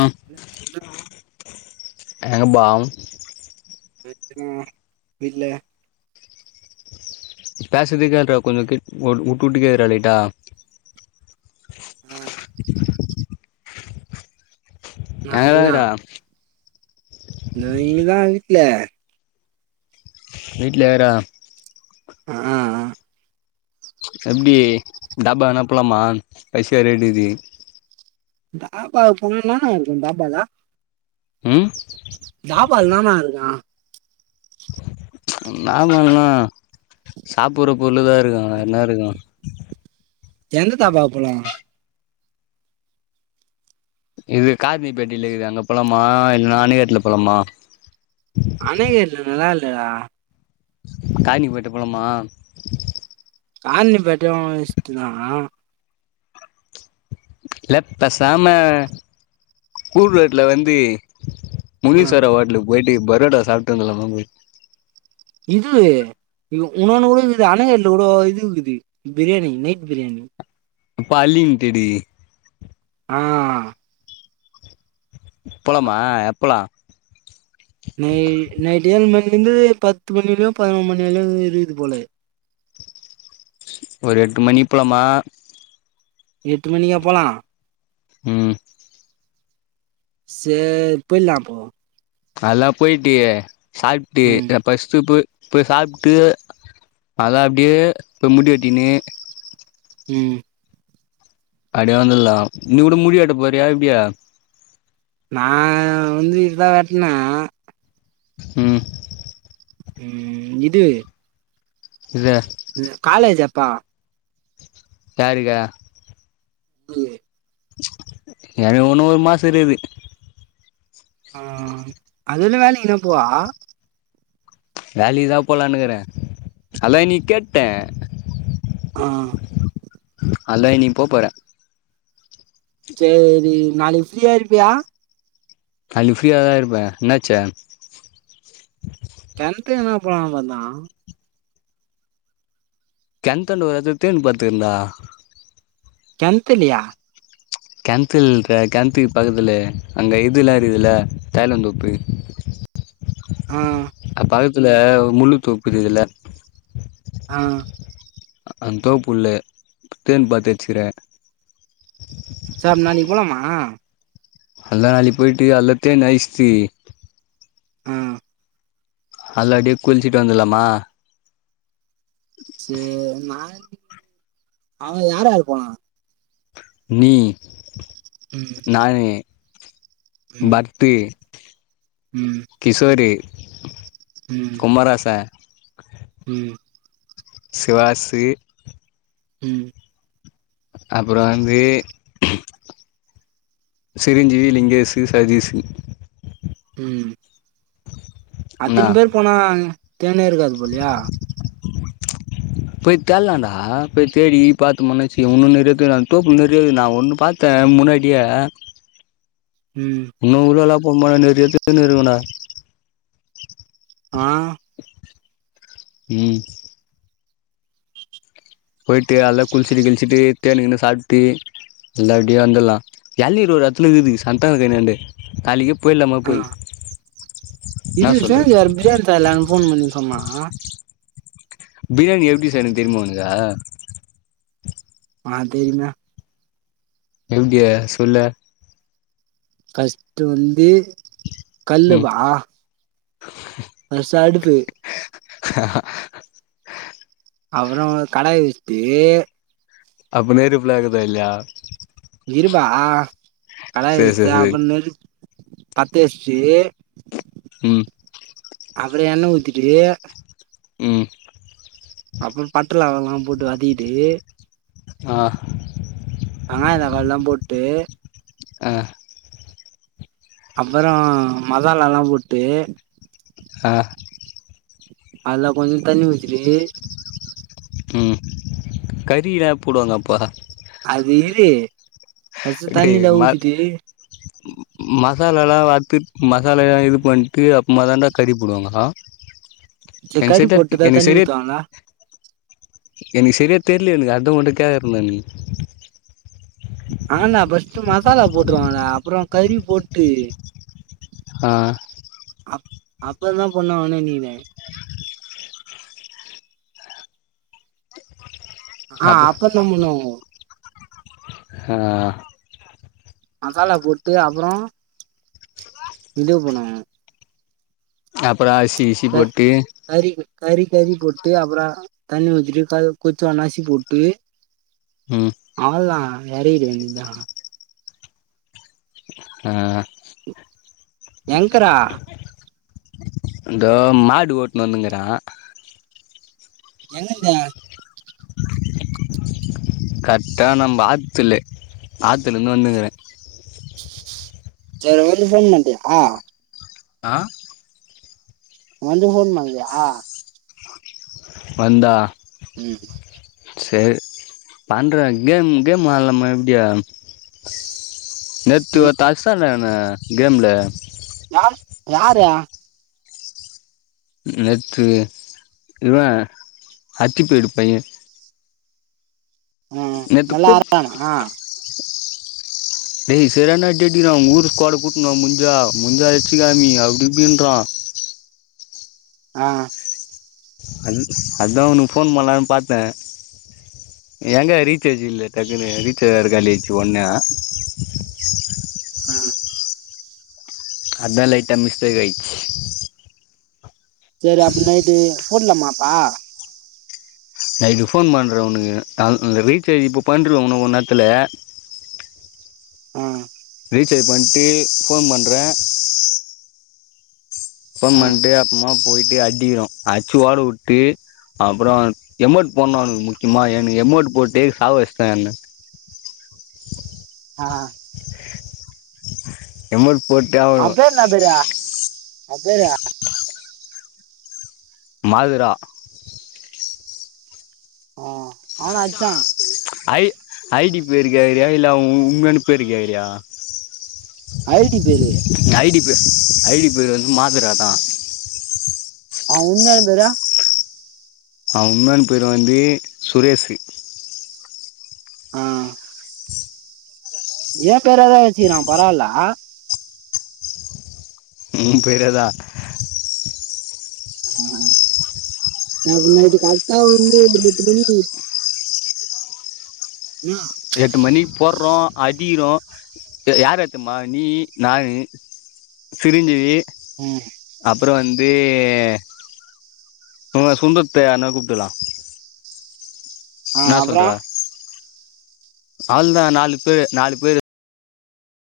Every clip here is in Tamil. அ எங்கபா ஏ திட்ணு இல்ல பேசறதேக்கேல்ரா கொஞ்ச கிட் ஒட் வுட்டு வுட்டுக்கேக்துறா லைட்டா ஆ நா டயடா இதோ இங்கதா வீட்ல விட்ல யாரா ஆ ஆ எப்டி தாபா வேணா போலாமா பைசா எனட்டக்குது தாபா புல்லுனா அது கொஞ் தாபாதா ம் டாபால்னா என்னனா இருக்கு நாமல் னா சாப்புடுற பொருள் தா இருக்கு என்னா இருக்கு எந்த தாபாவ போலு இது கார்னிப்பெட்டிலக்குது அங்க போலாமா இல்லனா அணகட்டுல போலாமா அனைகேட்ல நல்லா இல்ல டா காய்னி பேட்ட போலமா காயி [unintelligible] பேட்டையு இஸ்டு இருக்காங்க இல்ல பேசாம கூர் வேட்ல வந்து ஆ முனிஸ்வர ஹோட்டலுக்கு போயி்ட்டு பரோட்டா சாப்ட்டு வந்துற்லாமா போய் இது இங்க உன்னோனு கூட இக்குது அணகட்ல கூட இது இக்குது பிரியாணி நைட் பிரியாணி பல்லி முட்ட டி ஆ போலமா எப்பலா நை நைட்டு ஏழு மணி இருந்து பத்து மணிலியு பதினொணு மணிவரையு இருக்குது போல ஒரு எட்டு மணிப்போலாமா எட்டு மணிக்கா போலா ம் சேரி போய்ட்லா அப்போ அதுலா போய்ட்டு சாப்ட்டு ம் எப் ஃபர்ஸ்ட்டு இப்ப இப்ப போயி சாப்டு அதா அப்டியே இப்ப முடி வெட்டினு ம் அப்டியே வந்துடலா நீ கூட முடி வெட்ட போறியா எப்டியா நா வந்து இதா வாட்னே ம் ம் இது இல்ல காலேஜ் எப்பா சாரிடா உம் அது ஒன்னு ஒரு மாசோ இருக்குது ஆ அதுல வேலை என்ன போவா வேலிகுதா போலனுக்கிறே அதா நீ கேட்டே ஆ அதான் இன்னைக்கு போ போறேன் சேரி நாளைக்கு ஃப்ரீயா இருப்பியா நாளைக்கு ப்ரீயா தா இருப்பே என்னாச்சு கிணத்துலயே என பேடோ பாத்தா கிணத்துன்ட்ட வருது தேன் பாத்திருக்கிறன்டா கிணத்துலயா கேணத்துல இல்லடா கேணத்துக்கு பக்கத்துலயே அங்கே இதுலா இருக்குதுல தாயலந்து உப்பு ஆ அ பக்கத்துல ஒரு முள்ளு தொப்பு இருக்குதுல்ல ஆ அந்த தோப்புல்லு தேன்னு பாத்து வெச்சுக்கறன் சேரி நாளைக்கு போலாமா அல்லா அழி போய்டட்டு அல்லாத்தே நைஸ்தி ஆ அதுலா அப்டியே குளிச்சுட்டு வந்துலாமா சேரி நா அவ யார்யாரு போனா நீ ம் நானே ம் பரத்து ம் கிஷோரு ம் குமார் ஆ சார் ம் சிவாசு ம் அப்றோ வந்து சிரஞ்சீவி லிங்கேசு சதீஸு ம் என்னா அத்தினி பேர் போனா தேனே இருக்காது போலியா போய் தெடலான்டா போய் தேடி பாத்து மன்னச்சு ஒன்னு நெறையாது தோப்பு நெறையா இருக்கு நா ஒண்ணு பத்த த்த முன்னாடியே ம் இன்னு உள்ள எல்லா போனோம்னா நேறைய தேன் இருக்குண்டா ஆ ம் போயிட்டு அல்ல குளிச்சிட்டு கிழச்சிட்டு தேனக்குனு சாப்பிட்டு எல்லா அப்டியே வந்துட்லா யள்நீர் ஒரு யேத்துல இக்குது சந்தான கை நாண்டு நாளிக்கு போய்லாம ஆ போய் என்னா இது சொல்ற சேயர் மேயர் பேர்ல ஃபோன் பண்ணி சொம்மா பிரியாணி எப்டி செய்ன்னு தெர்மா ஒனெக்கு ஆ தெரிமே எப்டியா சொல்லு ஃபர்ஸ்ட்டு வந்து கல்லு ம் வா [inaudible] [unintelligible] அடுப்பு [unintelligible] ஆ ஆ அப்றோ ஒரு கடாய் வச்ட்டு அப்ப நேர ஃபுல்லாக்குதா இல்லயா இருபா ஆ கடாய் சேரி வெச்சு சேரி சேரி அப்றமேலு பத்த வெஸ்ட்டு ம் அப்பறோ எண்ண ஊத்திட்டு உம் அப்போ பட்ட லவங்கோலா போட்டு வதக்கிட்டு ஆ வெங்காயோ தக்காளின்லா போட்டு ஆ அப்பறோ மசாலால்லா போட்டு ஆ அல்ல கொஞ்சோ தண்ணி ஊத்திட்டு ம் கறி எனப் போடுவாங்கப்பா அது இது எப்டி மர் மசாலாலா வர்த்து மசாலாலா இது பண்ட்டு அப்போமா தாண்டா கறிப்போடுவாங்க சரி என் கறி செட் போட்டுதா எனக் தண்ணி செரிய ஊத்துவாங்களா எனெக்கு செர்யா தெர்ல எனக்கு அத்தா உங்கிட்ட கேக்கற நானு ஆனா நா ஃபர்ஸ்ட் மசாலா போட்றுவனடா அப்றோ கறி போட்டு ஆ அப் அப்பதா பொண்ணா ஆன நீனு ஆ அப்ப நம்ம எல்லாம் ஒன்னு ஹா மசாலா போட்டு அப்றோ இடிவு பண்ணுவே அப்றோ அர்சி இர்சி க போட்டு கறி கொஞ் கறி கறி போட்டு அப்றோ தண்ணி ஊத்திட்டு கொச்சோ நசிக்கி டுந் ம் அவ்ளோதா எறகிற வேண்டுதா ஆ எங்கடா அங்கோ மாடு ஓட்டுணு வந்துக்குற [inaudible] எங்கந்த கரெட்டா நம்ப ஆத்துல ஆத்துல இருந்து வந்து சரி வந்து பண்ண மாட்டியா ஆ [unintelligible] வந்தா ம் சேரு பண்றேன் கேம் கேமு ஆட்லாம எப்டியா நேத்து ம் ஒருத்த அட்சான்ங்க கேம்ல யா யார நேத்து இவன் அச்சிப்படு பையேன் ஆ நேத்து நல்லா கூப் ஆற்றானா டேய் செரான அடி அடிக்கிறான் ஊரு ஸ்குவாடு கூட்னுவா முஞ்சா முஞ்சா எச்சிகாமி அப்டிஇப்டின்றா ஆ அத் அதா உன்க்கு ஃபோன் பண்ணலானு பாத்த எங்க ரீசார்ஜ் இல்ல டக்குன்னு ரீச்சார்ஜ் இரு காலியாச்சு ஒண்ண ம் அதா லைட்ட மிஸ்டேக் ஆய்ச்சு சேரி அப்டி நைட்டு போட்லமா அப்ப நைட்டு ஃபோன் பண்றேன் ஒனுக்கு ரீச்சார்ஜ் இப்போ பண்ற ஒனும் ஒ நேர்த்துல ம் ரீசார்ஜ் பண்ட்டு ஃபோன் பண்ற அப்பம் ஆ பண்ட்டு அப்பமா போயிட்டு அடிக்கிறோம் அட்ச்சு ஓட வுட்டு அப்புறோம் எமௌண்ட் போணும் அவ்ன்களுக்கு முக்கியமா எனக்கு எமௌட்டு போட்டு சாக வச்சுதா என்ன ஆ எம் மெல் போட்டே ஆகணு அ அப்படியா அப்பறா மதுரா ஆ இவன அவனு அடிச்சா அடிச்சிட்டான் ஐ ஐடி பேருக்கேங்கறா இல்ல உ உண்மையான பேரு கேக்கறியா ஐ டி பேரு ஐடி பேர் ஐடி பேர் வந்து மாதரா தா ஆ உண்மையான பேரு அவன் உண்மையான பேர் வந்து சுரேஷு ஆ ஏ பேராதாது வச்சிரான் பரவாயில்ல உம் பேரதா நா நட்டு கர்ட்டா வந்துட் [unintelligible] உம் எட்டு மணிக்கு போற்றோம் அதிகிரோ யார ஏத்தமா நீ நானு சிரிஞ்சீவி ம் அப்புறம் வந்து சுந்தத்தை அன கூப்ட்றலாம் ஆ என்னா சொல்ற அப்புறம் அவள்தா நாலு பேரு நாலு பேரு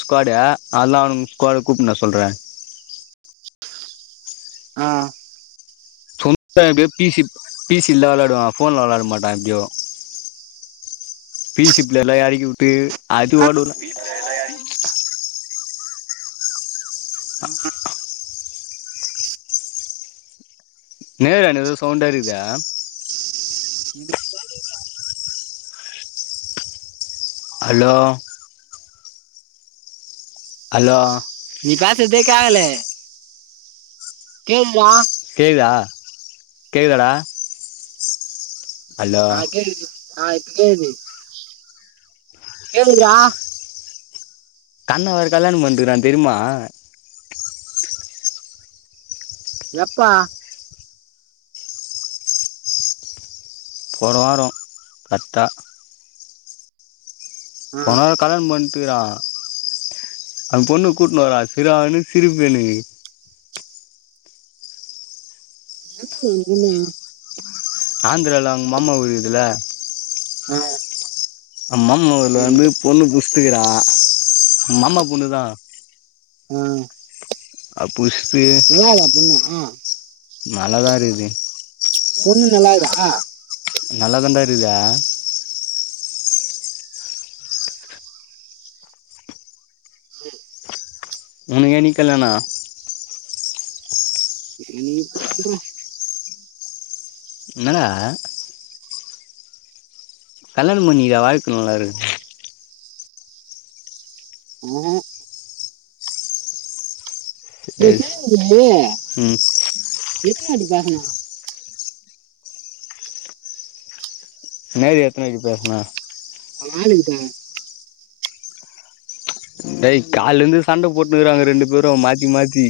ஸ்குவாடு அதெல்லாம் அவ ஸ்கோடு கூப்ட்னு வர சொல்றேன் ஆ இப்பக்கு பிசி பிசி ல்ல வெளாடுவான் ஃபோன்ல வெளாட மாட்டான் எப்டியோ பீசிப்ள்ள எல்லா எறக்கி வுட்டு அது ஓடவுட்ம்னும் நேர என்னது சவுண்டாருக்தா அலோ அலோ நீ பேஸ்றதே கேகல கேம்மா கேக்குதா கேக்குதாட ஆ கேக்குது ஆ இப்போ கேக்குது கேக்குதுறா கண்ணே வேற கல்யாணோ பண்ணிட்டுயிருக்குறா தெரியுமா எப்ப போன வாரோ பத்தா ஆ போன வாரோ கல்யாணோ பண் ட்டுருக்கா அந்த பொண்ணு கூட்டு வரா சரியான சிரிப்பு எனக்கு அதுக்கு ஒரு பொண்ணா ஆந்ரால அவுங்க மாமா ஊரு இருக்குதுல அ மாமா ஊருலா வந்து பொண்ணு புடிச்சிட்டு இருக்குற மாமா பொண்ணுதா ஆ அப்புஸ்ட்டு முனாவ்தா பொண்ணு நல்லாதா இருக்து பொண்ணு நல்லாக்குதா நல்லாதான்ட இருக்குது உனக்கு என்னைக்கு கல்யாணோ இன்னைக்கு பாற்றா என்னாட கல்யாணோ பண்ணிக்கே வாழ்க்க நல்ல இருக்கு ம் [unintelligible] அ ம் எதுக்காக‌ பேசமாட்ட மேரி எத்தனைக்கு பேசுன அவ அளு இருக்கா டேய் கால்லாருந்து சண்ட போட்னுஇருக்குறாங்க ரெண்டு பேரு மாத்தி மாத்தி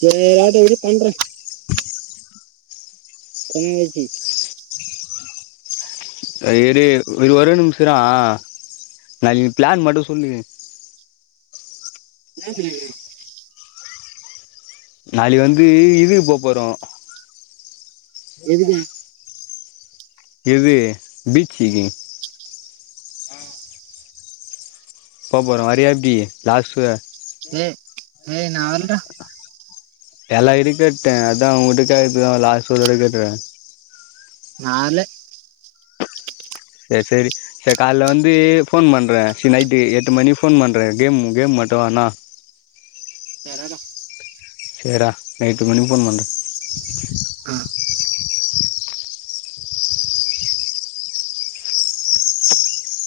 சேரி ஏதாவது இரு பண்றே சேரி யோசி எ இரு ஒரே நிமிசோ இரே நா பிளான் மட்டு சொல்லிகி [unintelligible] நாளைக்கு வந்து இதுக்கு போ போறோ எதுக்கு எது பீச்சுக்கு அ போப்போற வாரிய எப்டி லஸ்ட்டு டேய் டேய் நா வர்லடா எல்லா இருக்கட்டு அதா உங்கிட்டா கேக்கற்துதா ஃலாஸ்ட்டு ஒருதர கேட்குரே நால்லா சேரி சேரி சேரி கால்ல வந்து ஃபோன் பண்றே சீ நைட்டு எட்டு மணிக்கு ஃபோன் பண்றே கேம் கேம் மட்டு வேண [unintelligible] சேர்ரா எட்டு மணிக்கு ஃபோன் பண்ற ஆ